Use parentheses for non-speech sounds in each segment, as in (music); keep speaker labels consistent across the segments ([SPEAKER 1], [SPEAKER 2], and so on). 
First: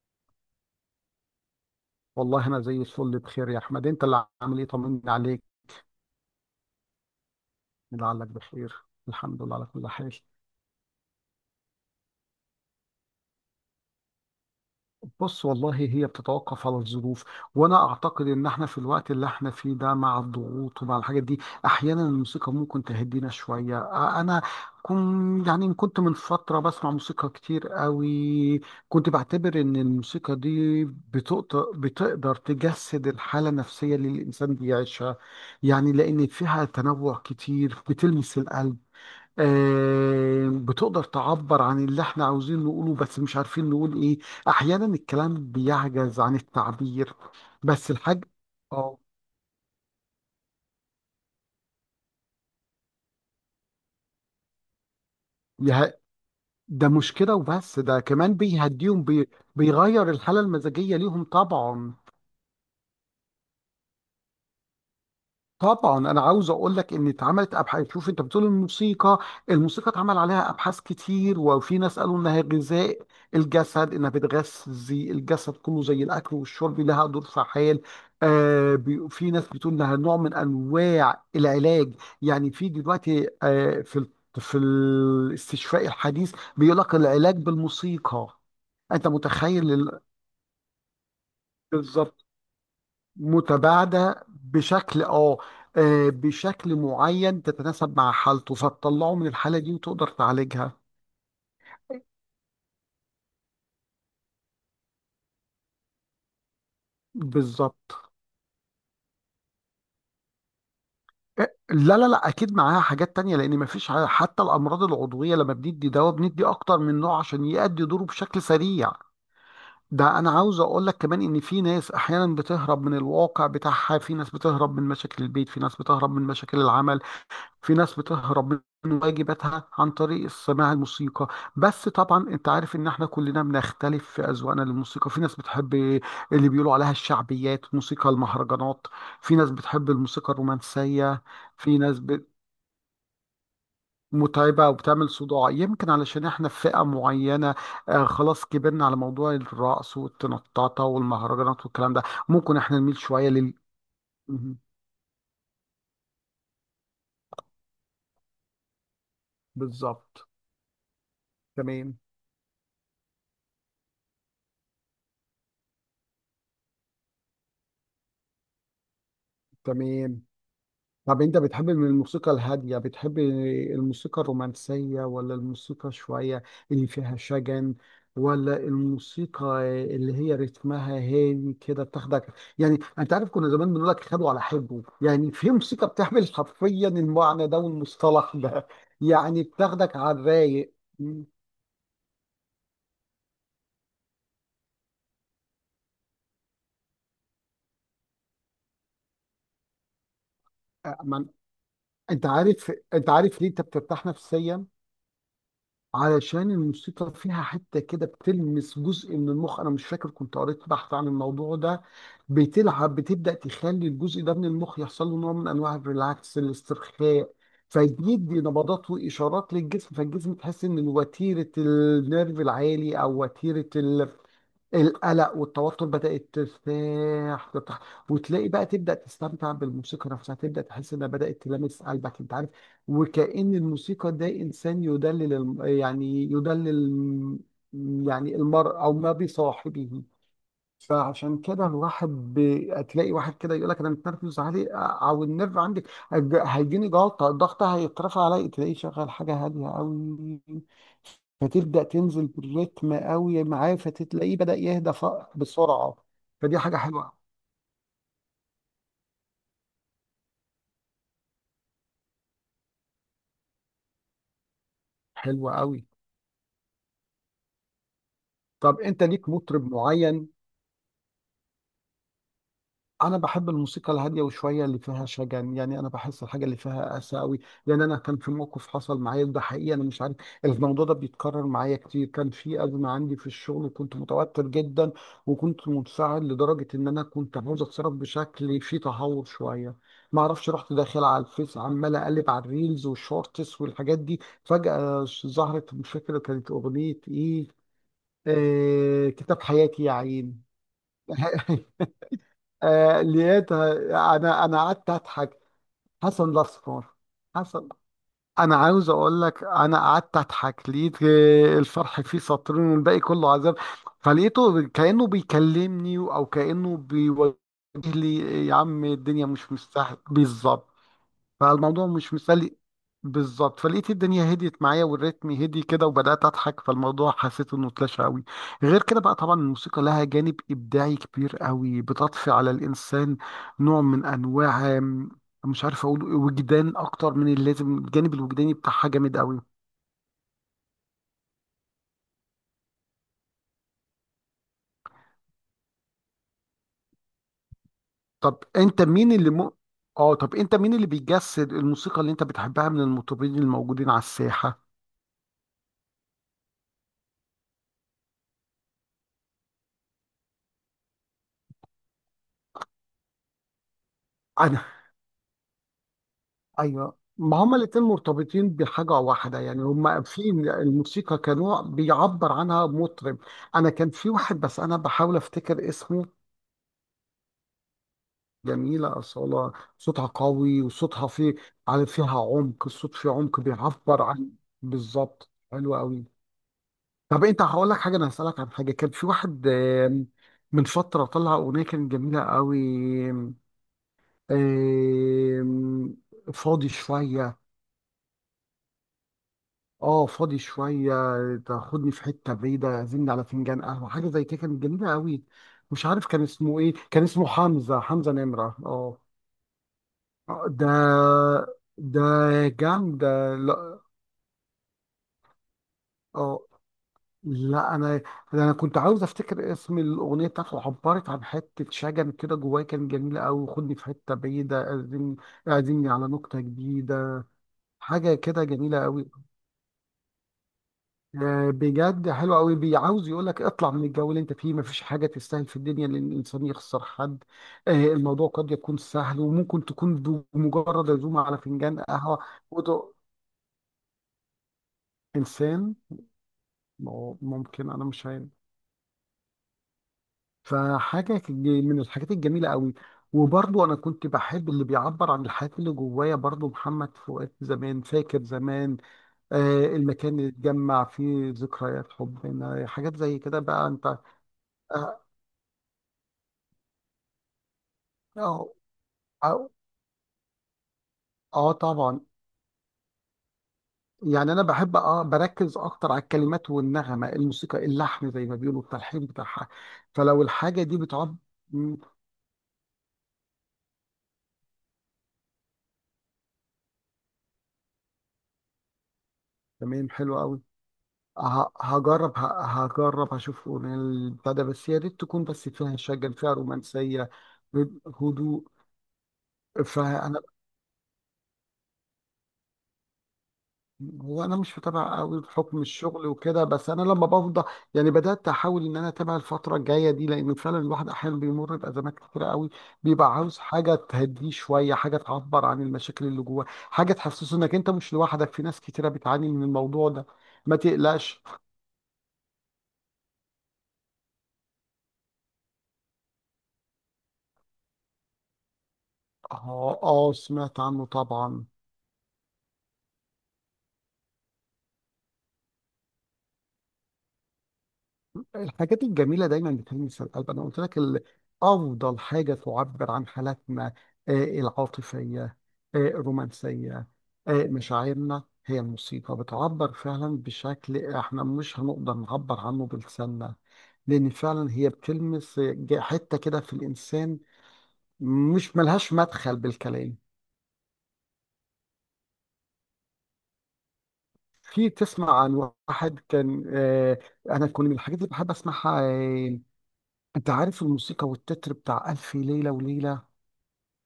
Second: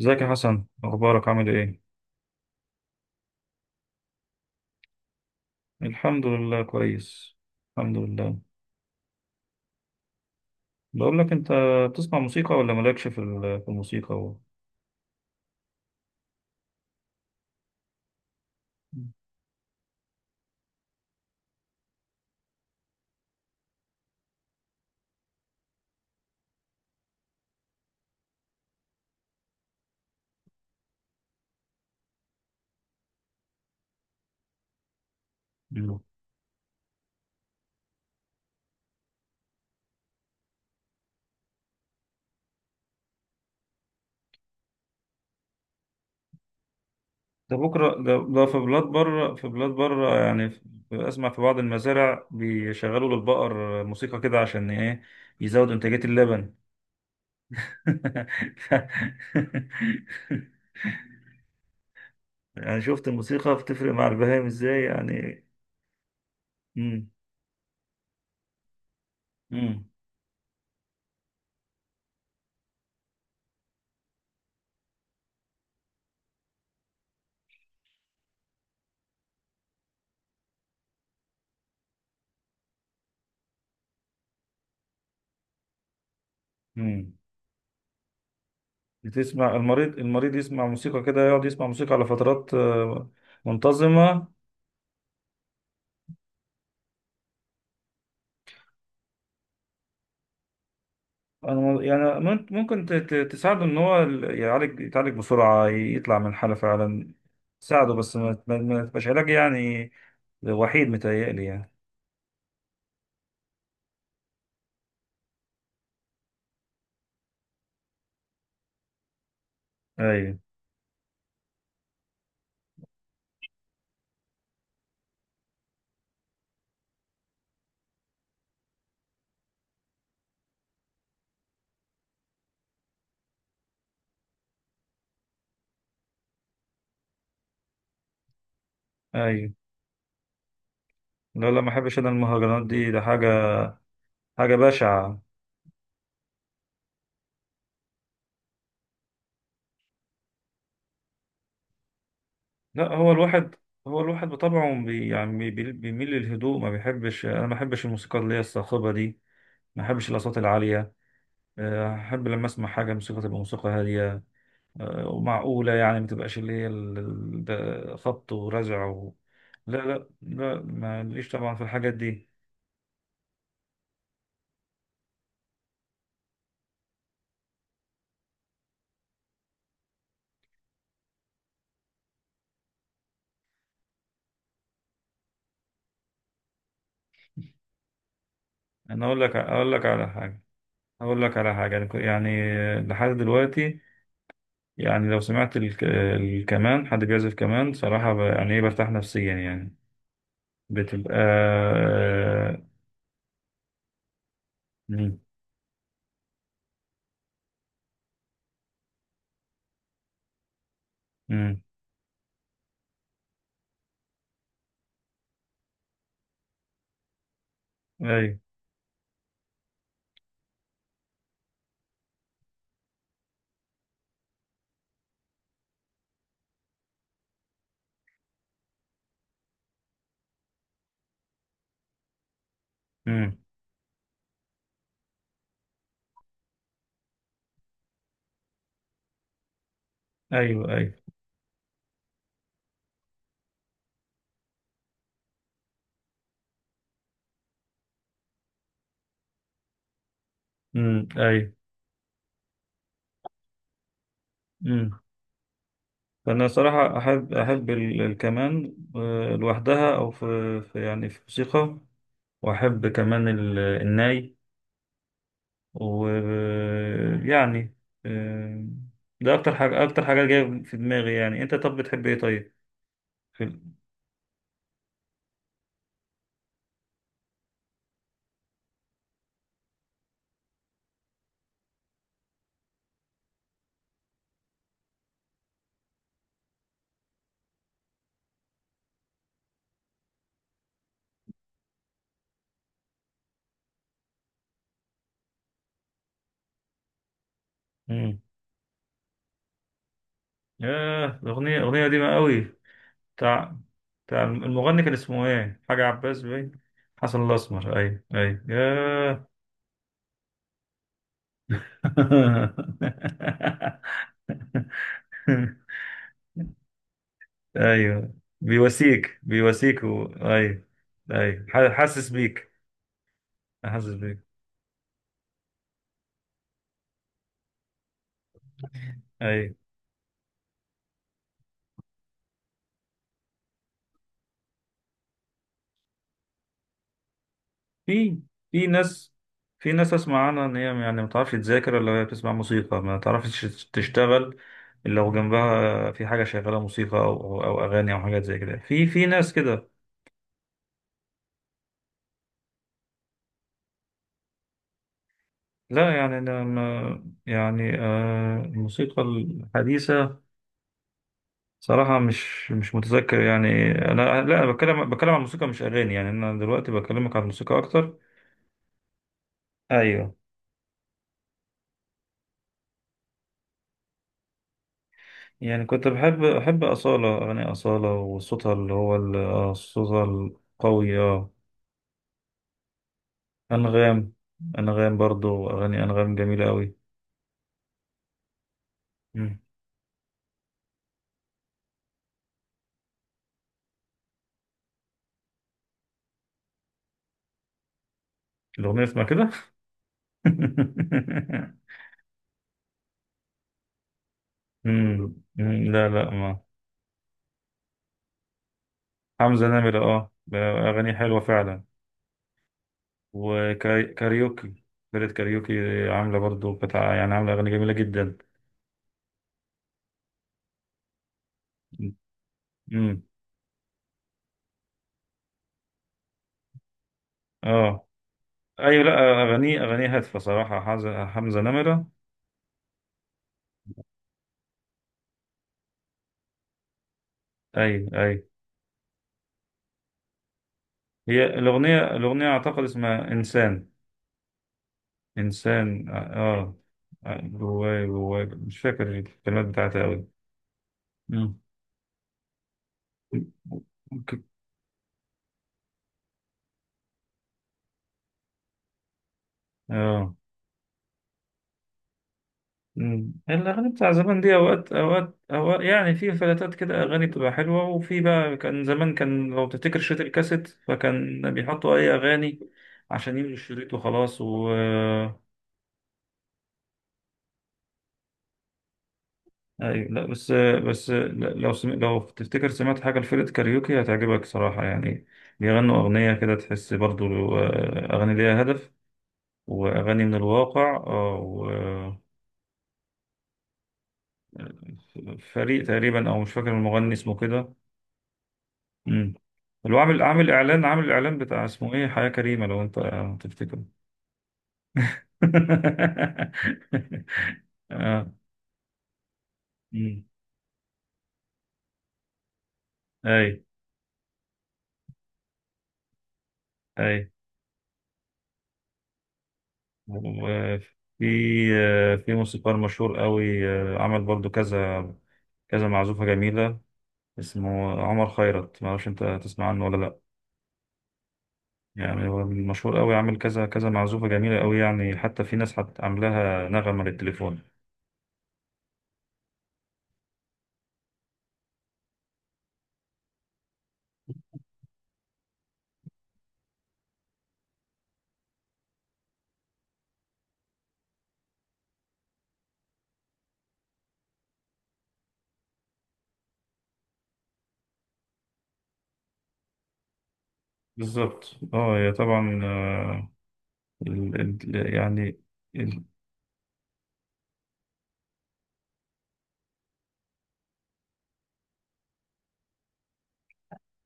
[SPEAKER 1] ازيك يا حسن؟ اخبارك؟ عامل ايه؟
[SPEAKER 2] والله انا زي الفل بخير يا احمد، انت اللي عامل ايه؟ طمني عليك،
[SPEAKER 1] الحمد لله كويس. الحمد
[SPEAKER 2] لعلك
[SPEAKER 1] لله.
[SPEAKER 2] بخير. الحمد لله على كل حال.
[SPEAKER 1] بقول لك انت، بتسمع موسيقى ولا مالكش في الموسيقى
[SPEAKER 2] بص، والله هي بتتوقف على الظروف. وانا اعتقد ان احنا في الوقت اللي احنا فيه ده، مع الضغوط ومع الحاجات دي، احيانا الموسيقى ممكن تهدينا شويه. انا كن يعني كنت من فتره بسمع موسيقى كتير قوي. كنت بعتبر ان الموسيقى دي بتقدر تجسد الحاله النفسيه اللي الانسان بيعيشها، يعني
[SPEAKER 1] مم.
[SPEAKER 2] لان فيها تنوع كتير بتلمس القلب. بتقدر تعبر عن اللي احنا عاوزين نقوله بس مش عارفين نقول ايه. احيانا الكلام بيعجز عن التعبير.
[SPEAKER 1] ده
[SPEAKER 2] بس
[SPEAKER 1] بكره
[SPEAKER 2] الحاج
[SPEAKER 1] ده، في بلاد
[SPEAKER 2] اه.
[SPEAKER 1] بره في بلاد بره يعني اسمع، في بعض المزارع بيشغلوا للبقر موسيقى كده عشان ايه؟ يزود
[SPEAKER 2] يه-
[SPEAKER 1] انتاجية اللبن.
[SPEAKER 2] ده مشكلة، وبس ده كمان
[SPEAKER 1] (laughs) ف...
[SPEAKER 2] بيهديهم، بيغير الحالة المزاجية ليهم طبعا.
[SPEAKER 1] يعني شفت الموسيقى بتفرق مع البهائم ازاي يعني؟
[SPEAKER 2] طبعا انا عاوز اقول لك ان
[SPEAKER 1] امم.
[SPEAKER 2] اتعملت ابحاث. شوف، انت بتقول الموسيقى. الموسيقى اتعمل عليها ابحاث كتير، وفي ناس قالوا انها غذاء الجسد، انها بتغذي الجسد كله زي الاكل والشرب، لها دور فعال. آه، في ناس بتقول انها نوع من انواع العلاج. يعني في دلوقتي، آه، في الاستشفاء الحديث بيقول لك
[SPEAKER 1] امم.
[SPEAKER 2] العلاج بالموسيقى. انت
[SPEAKER 1] بتسمع
[SPEAKER 2] متخيل
[SPEAKER 1] المريض، يسمع موسيقى كده، يقعد يسمع موسيقى على
[SPEAKER 2] بالظبط.
[SPEAKER 1] فترات،
[SPEAKER 2] متباعدة
[SPEAKER 1] منتظمة.
[SPEAKER 2] بشكل اه، آه، بشكل معين تتناسب مع حالته فتطلعه من الحالة دي وتقدر تعالجها.
[SPEAKER 1] أنا- يعني ممكن تساعده إن هو يعالج، يتعالج بسرعة، يطلع من الحالة فعلا. تساعده،
[SPEAKER 2] بالظبط.
[SPEAKER 1] بس ما ما تبقاش علاج يعني، وحيد، متهيألي
[SPEAKER 2] إيه،
[SPEAKER 1] يعني.
[SPEAKER 2] لا لا لا، اكيد معاها حاجات تانية، لان مفيش حتى الامراض العضوية لما بندي دواء بندي اكتر من نوع عشان يأدي دوره بشكل سريع. ده انا
[SPEAKER 1] أيوه.
[SPEAKER 2] عاوز اقول لك كمان ان في ناس احيانا بتهرب من الواقع بتاعها، في ناس بتهرب من مشاكل البيت، في ناس بتهرب من مشاكل العمل، في ناس بتهرب من واجباتها عن طريق سماع الموسيقى. بس طبعا انت عارف ان احنا كلنا بنختلف في اذواقنا للموسيقى. في ناس بتحب اللي بيقولوا عليها الشعبيات، موسيقى المهرجانات. في ناس
[SPEAKER 1] أيوه.
[SPEAKER 2] بتحب الموسيقى الرومانسية.
[SPEAKER 1] لا، لا، ما
[SPEAKER 2] في
[SPEAKER 1] أحبش
[SPEAKER 2] ناس
[SPEAKER 1] أنا المهرجانات دي، ده حاجة، حاجة
[SPEAKER 2] متعبة وبتعمل
[SPEAKER 1] بشعة.
[SPEAKER 2] صداع. يمكن علشان احنا في فئة معينة، آه، خلاص كبرنا على موضوع الرقص والتنططة والمهرجانات والكلام ده. ممكن احنا
[SPEAKER 1] لا،
[SPEAKER 2] نميل
[SPEAKER 1] هو
[SPEAKER 2] شوية
[SPEAKER 1] الواحد،
[SPEAKER 2] لل،
[SPEAKER 1] هو الواحد
[SPEAKER 2] مهم.
[SPEAKER 1] بطبعه بيميل للهدوء، ما بيحبش، أنا ما بحبش الموسيقى اللي هي الصاخبة دي، ما بحبش
[SPEAKER 2] بالظبط.
[SPEAKER 1] الأصوات العالية.
[SPEAKER 2] تمام.
[SPEAKER 1] أحب لما أسمع حاجة موسيقى تبقى موسيقى هادية، ومعقولة يعني، ما تبقاش اللي هي ده خبط ورزع لا، لا،
[SPEAKER 2] تمام.
[SPEAKER 1] لا، ما
[SPEAKER 2] طب
[SPEAKER 1] ليش
[SPEAKER 2] انت
[SPEAKER 1] طبعا في
[SPEAKER 2] بتحب من
[SPEAKER 1] الحاجات دي.
[SPEAKER 2] الموسيقى الهادية، بتحب الموسيقى الرومانسية، ولا الموسيقى شوية اللي فيها شجن، ولا الموسيقى اللي هي رتمها هادي كده بتاخدك؟ يعني انت عارف كنا زمان بنقول لك خدوا على حبه، يعني في موسيقى بتعمل حرفيا المعنى ده والمصطلح ده.
[SPEAKER 1] أنا أقول لك
[SPEAKER 2] يعني
[SPEAKER 1] أقول لك
[SPEAKER 2] بتاخدك
[SPEAKER 1] على
[SPEAKER 2] على
[SPEAKER 1] حاجة،
[SPEAKER 2] الرايق.
[SPEAKER 1] أقول
[SPEAKER 2] م-
[SPEAKER 1] لك على حاجة، يعني يعني، لحد دلوقتي، يعني لو سمعت الكمان، حد بيعزف كمان صراحة يعني إيه، برتاح نفسيا يعني،
[SPEAKER 2] أ-
[SPEAKER 1] بتبقى
[SPEAKER 2] من- انت عارف، ليه انت بترتاح نفسيا؟
[SPEAKER 1] مم.
[SPEAKER 2] علشان الموسيقى فيها حتة كده بتلمس جزء من المخ. أنا مش فاكر، كنت قريت بحث عن الموضوع
[SPEAKER 1] مم.
[SPEAKER 2] ده. بتبدأ تخلي الجزء ده من المخ يحصل له نوع من أنواع الريلاكس، الاسترخاء. فيدي
[SPEAKER 1] أيوه.
[SPEAKER 2] نبضات وإشارات للجسم، فالجسم تحس إن وتيرة النيرف العالي، أو وتيرة القلق والتوتر، بدأت ترتاح. وتلاقي بقى تبدأ تستمتع بالموسيقى نفسها، تبدأ تحس انها بدأت تلامس قلبك، انت عارف.
[SPEAKER 1] مم.
[SPEAKER 2] وكأن الموسيقى ده انسان يدلل يدلل يعني المرء او ما بصاحبه.
[SPEAKER 1] أيوه. أيوه.
[SPEAKER 2] فعشان كده الواحد تلاقي واحد كده يقول لك انا متنرفز عليه، او النرف عندي هيجيني جلطه، الضغط هيترفع عليا، تلاقيه شغال حاجه هاديه قوي،
[SPEAKER 1] مم. أيوه.
[SPEAKER 2] فتبدا تنزل بالريتم قوي معاه، فتلاقيه بدا يهدى بسرعه.
[SPEAKER 1] فأنا
[SPEAKER 2] فدي حاجه
[SPEAKER 1] صراحة
[SPEAKER 2] حلوه،
[SPEAKER 1] أحب الكمان لوحدها، أو يعني في موسيقى، وأحب كمان الناي،
[SPEAKER 2] حلوه قوي.
[SPEAKER 1] ويعني آه،
[SPEAKER 2] طب انت ليك
[SPEAKER 1] ده أكتر
[SPEAKER 2] مطرب
[SPEAKER 1] حاجة، أكتر حاجة
[SPEAKER 2] معين؟
[SPEAKER 1] جاية في دماغي يعني. أنت طب بتحب إيه طيب؟
[SPEAKER 2] انا
[SPEAKER 1] في
[SPEAKER 2] بحب
[SPEAKER 1] ال-
[SPEAKER 2] الموسيقى الهاديه وشويه اللي فيها شجن. يعني انا بحس الحاجه اللي فيها اسى قوي. لان انا كان في موقف حصل معايا، ده حقيقي، انا مش عارف الموضوع ده بيتكرر معايا كتير. كان في ازمه عندي في الشغل وكنت متوتر جدا، وكنت منفعل لدرجه ان انا كنت عاوز اتصرف بشكل فيه تهور شويه. ما اعرفش رحت داخل على الفيس، عمال اقلب على الريلز والشورتس والحاجات دي، فجاه ظهرت، مش فاكره كانت اغنيه ايه،
[SPEAKER 1] مم.
[SPEAKER 2] آه، كتاب حياتي يا عين. (laughs)
[SPEAKER 1] ياه، الأغنية قديمة قوي.
[SPEAKER 2] آه
[SPEAKER 1] بتاع
[SPEAKER 2] لقيتها.
[SPEAKER 1] بتاع
[SPEAKER 2] انا
[SPEAKER 1] المغني
[SPEAKER 2] قعدت
[SPEAKER 1] كان اسمه
[SPEAKER 2] اضحك.
[SPEAKER 1] إيه؟ حاجة، عباس
[SPEAKER 2] حسن
[SPEAKER 1] باين،
[SPEAKER 2] الاسمر.
[SPEAKER 1] حسن
[SPEAKER 2] حسن.
[SPEAKER 1] الأسمر، أيوه، أيوه،
[SPEAKER 2] انا عاوز اقول
[SPEAKER 1] ياه.
[SPEAKER 2] لك، انا قعدت اضحك، لقيت آه، الفرح فيه سطرين والباقي كله
[SPEAKER 1] (laughs)
[SPEAKER 2] عذاب. فلقيته كانه بيكلمني او كانه بيوجه
[SPEAKER 1] ايوه.
[SPEAKER 2] لي، يا عم
[SPEAKER 1] بيواسيك
[SPEAKER 2] الدنيا مش
[SPEAKER 1] بيواسيك
[SPEAKER 2] مستاهله،
[SPEAKER 1] ايوه.
[SPEAKER 2] بالظبط.
[SPEAKER 1] ايوه
[SPEAKER 2] فالموضوع
[SPEAKER 1] حاسس
[SPEAKER 2] مش
[SPEAKER 1] بيك،
[SPEAKER 2] مسلي. بالظبط. فلقيت
[SPEAKER 1] حاسس بيك،
[SPEAKER 2] الدنيا هديت معايا، والريتم هدي كده، وبدأت أضحك، فالموضوع حسيت إنه اتلاشى قوي. غير كده بقى، طبعا
[SPEAKER 1] ايوه.
[SPEAKER 2] الموسيقى لها جانب إبداعي كبير قوي، بتضفي على الإنسان نوع من أنواع، مش عارف أقول وجدان أكتر من اللازم. الجانب
[SPEAKER 1] في
[SPEAKER 2] الوجداني
[SPEAKER 1] في
[SPEAKER 2] بتاعها
[SPEAKER 1] ناس
[SPEAKER 2] جامد قوي.
[SPEAKER 1] في ناس اسمع عنها ان هي، يعني ما بتعرفش تذاكر الا وهي بتسمع موسيقى، ما تعرفش تشتغل الا لو جنبها في حاجه شغاله موسيقى، او أو اغاني او حاجات زي
[SPEAKER 2] طب
[SPEAKER 1] كده،
[SPEAKER 2] أنت
[SPEAKER 1] في
[SPEAKER 2] مين اللي
[SPEAKER 1] ناس
[SPEAKER 2] م...
[SPEAKER 1] كده.
[SPEAKER 2] آه، طب أنت مين اللي بيجسد الموسيقى اللي أنت بتحبها من المطربين الموجودين على الساحة؟
[SPEAKER 1] لا، يعني انا، ما يعني، الموسيقى الحديثه صراحه مش متذكر يعني. انا، لا، أنا بتكلم عن الموسيقى مش اغاني، يعني انا دلوقتي
[SPEAKER 2] ايوه،
[SPEAKER 1] بكلمك عن
[SPEAKER 2] ما هما
[SPEAKER 1] الموسيقى
[SPEAKER 2] الاتنين
[SPEAKER 1] اكتر.
[SPEAKER 2] مرتبطين بحاجة واحدة. يعني هما
[SPEAKER 1] ايوه.
[SPEAKER 2] في الموسيقى كنوع بيعبر عنها مطرب. انا كان في واحد بس انا بحاول
[SPEAKER 1] يعني
[SPEAKER 2] افتكر
[SPEAKER 1] كنت
[SPEAKER 2] اسمه.
[SPEAKER 1] بحب اصاله، اغاني اصاله وصوتها اللي هو
[SPEAKER 2] جميلة أصالة.
[SPEAKER 1] صوتها
[SPEAKER 2] صوتها قوي،
[SPEAKER 1] القوي،
[SPEAKER 2] وصوتها فيه، على فيها عمق، الصوت فيه عمق بيعبر
[SPEAKER 1] انغام
[SPEAKER 2] عن.
[SPEAKER 1] انغام
[SPEAKER 2] بالظبط،
[SPEAKER 1] برضو
[SPEAKER 2] حلو
[SPEAKER 1] اغاني
[SPEAKER 2] قوي.
[SPEAKER 1] انغام جميله قوي.
[SPEAKER 2] طب انت، هقول لك حاجة، انا هسألك عن حاجة. كان في
[SPEAKER 1] مم.
[SPEAKER 2] واحد، من فترة طلع أغنية كانت جميلة قوي. آم، فاضي شوية.
[SPEAKER 1] الاغنيه اسمها كده.
[SPEAKER 2] اه، فاضي شوية.
[SPEAKER 1] (laughs)
[SPEAKER 2] تاخدني في حتة بعيدة، عزمني على فنجان قهوة، حاجة زي كده، كانت جميلة
[SPEAKER 1] مم.
[SPEAKER 2] قوي.
[SPEAKER 1] مم.
[SPEAKER 2] مش
[SPEAKER 1] لا،
[SPEAKER 2] عارف
[SPEAKER 1] لا،
[SPEAKER 2] كان
[SPEAKER 1] ما.
[SPEAKER 2] اسمه ايه، كان اسمه حمزة، حمزة نمرة، اه.
[SPEAKER 1] حمزه نمره،
[SPEAKER 2] آه، ده،
[SPEAKER 1] اغاني حلوه فعلا،
[SPEAKER 2] ده جامد، لا.
[SPEAKER 1] وكاريوكي، فرقه كاريوكي عامله
[SPEAKER 2] اه.
[SPEAKER 1] برضو، كانت يعني عامله اغاني جميله
[SPEAKER 2] لا انا،
[SPEAKER 1] جدا.
[SPEAKER 2] انا كنت عاوز افتكر اسم الاغنيه بتاعته، عبرت عن حته شجن كده جوايا، كان
[SPEAKER 1] مم.
[SPEAKER 2] جميله قوي. خدني في حته بعيده، اعزمني، اعزمني على نكته جديده،
[SPEAKER 1] اه.
[SPEAKER 2] حاجه كده جميله
[SPEAKER 1] ايوه.
[SPEAKER 2] قوي.
[SPEAKER 1] لا، اغاني هادفه صراحه، حمزه
[SPEAKER 2] آه،
[SPEAKER 1] نمره.
[SPEAKER 2] بجد حلو قوي. بيعاوز يقول لك اطلع من الجو اللي انت فيه، مفيش حاجه تستاهل في الدنيا ان الانسان يخسر حد. آه،
[SPEAKER 1] ايوه، ايوه.
[SPEAKER 2] الموضوع قد يكون سهل، وممكن تكون بمجرد عزومه
[SPEAKER 1] هي
[SPEAKER 2] على
[SPEAKER 1] الأغنية
[SPEAKER 2] فنجان قهوه
[SPEAKER 1] الأغنية أعتقد
[SPEAKER 2] ودق.
[SPEAKER 1] اسمها إنسان،
[SPEAKER 2] انسان،
[SPEAKER 1] إنسان، آه.
[SPEAKER 2] ممكن، انا
[SPEAKER 1] جواي
[SPEAKER 2] مش
[SPEAKER 1] جواي
[SPEAKER 2] عارف.
[SPEAKER 1] مش فاكر الكلمات بتاعتها أوي. مم.
[SPEAKER 2] من الحاجات الجميله قوي. وبرضه انا كنت
[SPEAKER 1] ك-
[SPEAKER 2] بحب اللي بيعبر عن الحاجات اللي جوايا. برضه محمد فؤاد زمان، فاكر زمان، آه،
[SPEAKER 1] آه.
[SPEAKER 2] المكان اللي اتجمع فيه ذكريات حبنا، حاجات
[SPEAKER 1] مم.
[SPEAKER 2] زي كده بقى
[SPEAKER 1] الأغاني
[SPEAKER 2] انت.
[SPEAKER 1] بتاع زمان دي، أوقات
[SPEAKER 2] آه،
[SPEAKER 1] أوقات أوقات يعني في فلاتات كده أغاني بتبقى حلوة، وفي بقى، كان زمان، كان لو
[SPEAKER 2] آه،
[SPEAKER 1] تفتكر شريط الكاسيت، فكان
[SPEAKER 2] اه
[SPEAKER 1] بيحطوا أي
[SPEAKER 2] طبعا.
[SPEAKER 1] أغاني عشان يملوا الشريط وخلاص.
[SPEAKER 2] يعني انا بحب اه بركز اكتر على الكلمات والنغمه، الموسيقى، اللحن زي ما بيقولوا، التلحين بتاعها،
[SPEAKER 1] ايوه، لا،
[SPEAKER 2] فلو
[SPEAKER 1] بس
[SPEAKER 2] الحاجه دي
[SPEAKER 1] بس
[SPEAKER 2] بتعب.
[SPEAKER 1] لو
[SPEAKER 2] مم،
[SPEAKER 1] لو تفتكر سمعت حاجه لفرقه كاريوكي هتعجبك صراحه يعني، بيغنوا اغنيه كده تحس برضو، اغاني ليها هدف،
[SPEAKER 2] تمام،
[SPEAKER 1] واغاني
[SPEAKER 2] حلو
[SPEAKER 1] من
[SPEAKER 2] قوي.
[SPEAKER 1] الواقع،
[SPEAKER 2] هجرب، هجرب هشوف أغنية البتاع ده، بس يا ريت تكون بس
[SPEAKER 1] فريق
[SPEAKER 2] فيها
[SPEAKER 1] تقريبا،
[SPEAKER 2] شجن،
[SPEAKER 1] او مش
[SPEAKER 2] فيها
[SPEAKER 1] فاكر، المغني
[SPEAKER 2] رومانسيه،
[SPEAKER 1] اسمه كده.
[SPEAKER 2] هدوء.
[SPEAKER 1] امم. اللي هو عامل
[SPEAKER 2] فانا،
[SPEAKER 1] عامل اعلان عامل اعلان بتاع اسمه ايه، حياه كريمه، لو انت تفتكر.
[SPEAKER 2] هو انا مش متابع قوي بحكم الشغل وكده، بس انا لما بفضى
[SPEAKER 1] (laughs)
[SPEAKER 2] يعني
[SPEAKER 1] اه.
[SPEAKER 2] بدات احاول ان انا اتابع الفتره الجايه
[SPEAKER 1] أمم.
[SPEAKER 2] دي، لان فعلا الواحد احيانا بيمر بازمات كتيره قوي، بيبقى
[SPEAKER 1] اي.
[SPEAKER 2] عاوز حاجه تهديه شويه، حاجه تعبر عن المشاكل اللي جواه، حاجه
[SPEAKER 1] اي.
[SPEAKER 2] تحسسه انك انت مش لوحدك، في ناس كتيره بتعاني من الموضوع ده. ما
[SPEAKER 1] وفي
[SPEAKER 2] تقلقش.
[SPEAKER 1] في موسيقار مشهور قوي، عمل برضو كذا كذا معزوفة جميلة، اسمه عمر خيرت، ما اعرفش انت تسمع عنه ولا
[SPEAKER 2] اه،
[SPEAKER 1] لا؟
[SPEAKER 2] اه، سمعت عنه طبعا.
[SPEAKER 1] يعني هو مشهور قوي، عامل كذا كذا معزوفة جميلة قوي، يعني حتى في ناس عاملاها نغمة للتليفون.
[SPEAKER 2] الحاجات الجميلة دايما بتلمس القلب. أنا قلت لك أفضل حاجة تعبر عن حالاتنا، آه، العاطفية، آه، الرومانسية، آه، مشاعرنا، هي الموسيقى. بتعبر فعلا بشكل احنا مش هنقدر نعبر عنه بلساننا. لأن فعلا هي بتلمس، آه، حتة كده في الإنسان مش ملهاش مدخل بالكلام.
[SPEAKER 1] بالظبط. اه، هي طبعا، ال
[SPEAKER 2] في
[SPEAKER 1] ال يعني،
[SPEAKER 2] تسمع عن
[SPEAKER 1] ال
[SPEAKER 2] واحد كان، آه، أنا كل من الحاجات اللي بحب أسمعها، آه، أنت عارف الموسيقى والتتر بتاع ألف ليلة وليلة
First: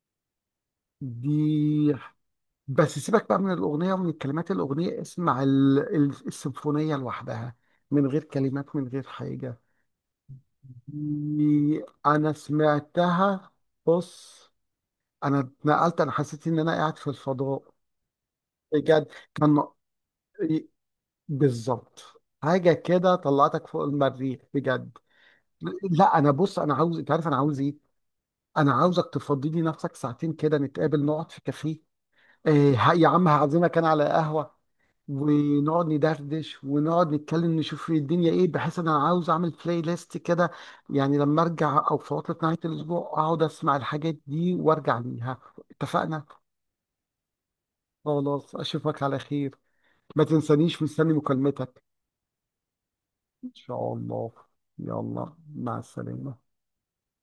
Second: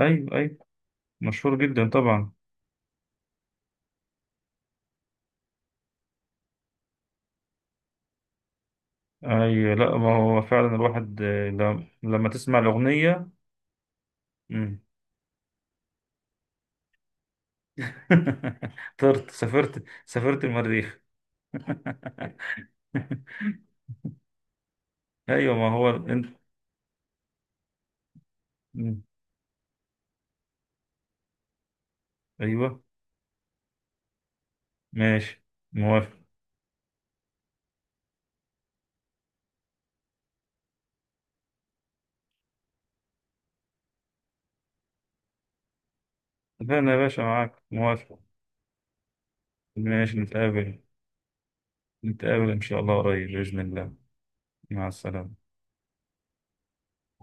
[SPEAKER 1] ايوه، ايوه، مشهور جدا
[SPEAKER 2] دي؟
[SPEAKER 1] طبعا.
[SPEAKER 2] بس سيبك بقى من الأغنية ومن الكلمات الأغنية، اسمع السيمفونية لوحدها، من غير كلمات من غير حاجة.
[SPEAKER 1] اي، لا، ما هو فعلا الواحد
[SPEAKER 2] دي
[SPEAKER 1] لما
[SPEAKER 2] أنا
[SPEAKER 1] تسمع الأغنية.
[SPEAKER 2] سمعتها. بص،
[SPEAKER 1] مم.
[SPEAKER 2] أنا اتنقلت، أنا حسيت إن أنا قاعد في الفضاء،
[SPEAKER 1] (laughs)
[SPEAKER 2] بجد.
[SPEAKER 1] طرت،
[SPEAKER 2] كان م-
[SPEAKER 1] سافرت
[SPEAKER 2] إيه،
[SPEAKER 1] المريخ. (laughs)
[SPEAKER 2] بالظبط، حاجة كده طلعتك فوق المريخ بجد.
[SPEAKER 1] ايوه، ما هو
[SPEAKER 2] لا
[SPEAKER 1] انت.
[SPEAKER 2] أنا، بص، أنا عاوز، أنت عارف أنا عاوز إيه؟ أنا
[SPEAKER 1] مم.
[SPEAKER 2] عاوزك تفضي لي نفسك ساعتين كده، نتقابل نقعد في كافيه. إيه
[SPEAKER 1] ايوه.
[SPEAKER 2] يا عم، هعزمك أنا على قهوة
[SPEAKER 1] ماشي.
[SPEAKER 2] ونقعد
[SPEAKER 1] موافق.
[SPEAKER 2] ندردش ونقعد نتكلم نشوف ايه الدنيا ايه، بحيث انا عاوز اعمل بلاي ليست كده، يعني لما ارجع او في عطلة نهاية الاسبوع اقعد اسمع الحاجات دي وارجع ليها. اتفقنا.
[SPEAKER 1] اتفقنا يا باشا، معاك، موافق.
[SPEAKER 2] خلاص، اشوفك على خير.
[SPEAKER 1] ماشي،
[SPEAKER 2] ما
[SPEAKER 1] نتقابل.
[SPEAKER 2] تنسانيش، مستني مكالمتك.
[SPEAKER 1] نتقابل ان شاء الله قريب
[SPEAKER 2] ان
[SPEAKER 1] باذن
[SPEAKER 2] شاء
[SPEAKER 1] الله.
[SPEAKER 2] الله.
[SPEAKER 1] مع السلامه.
[SPEAKER 2] يلا، مع السلامة.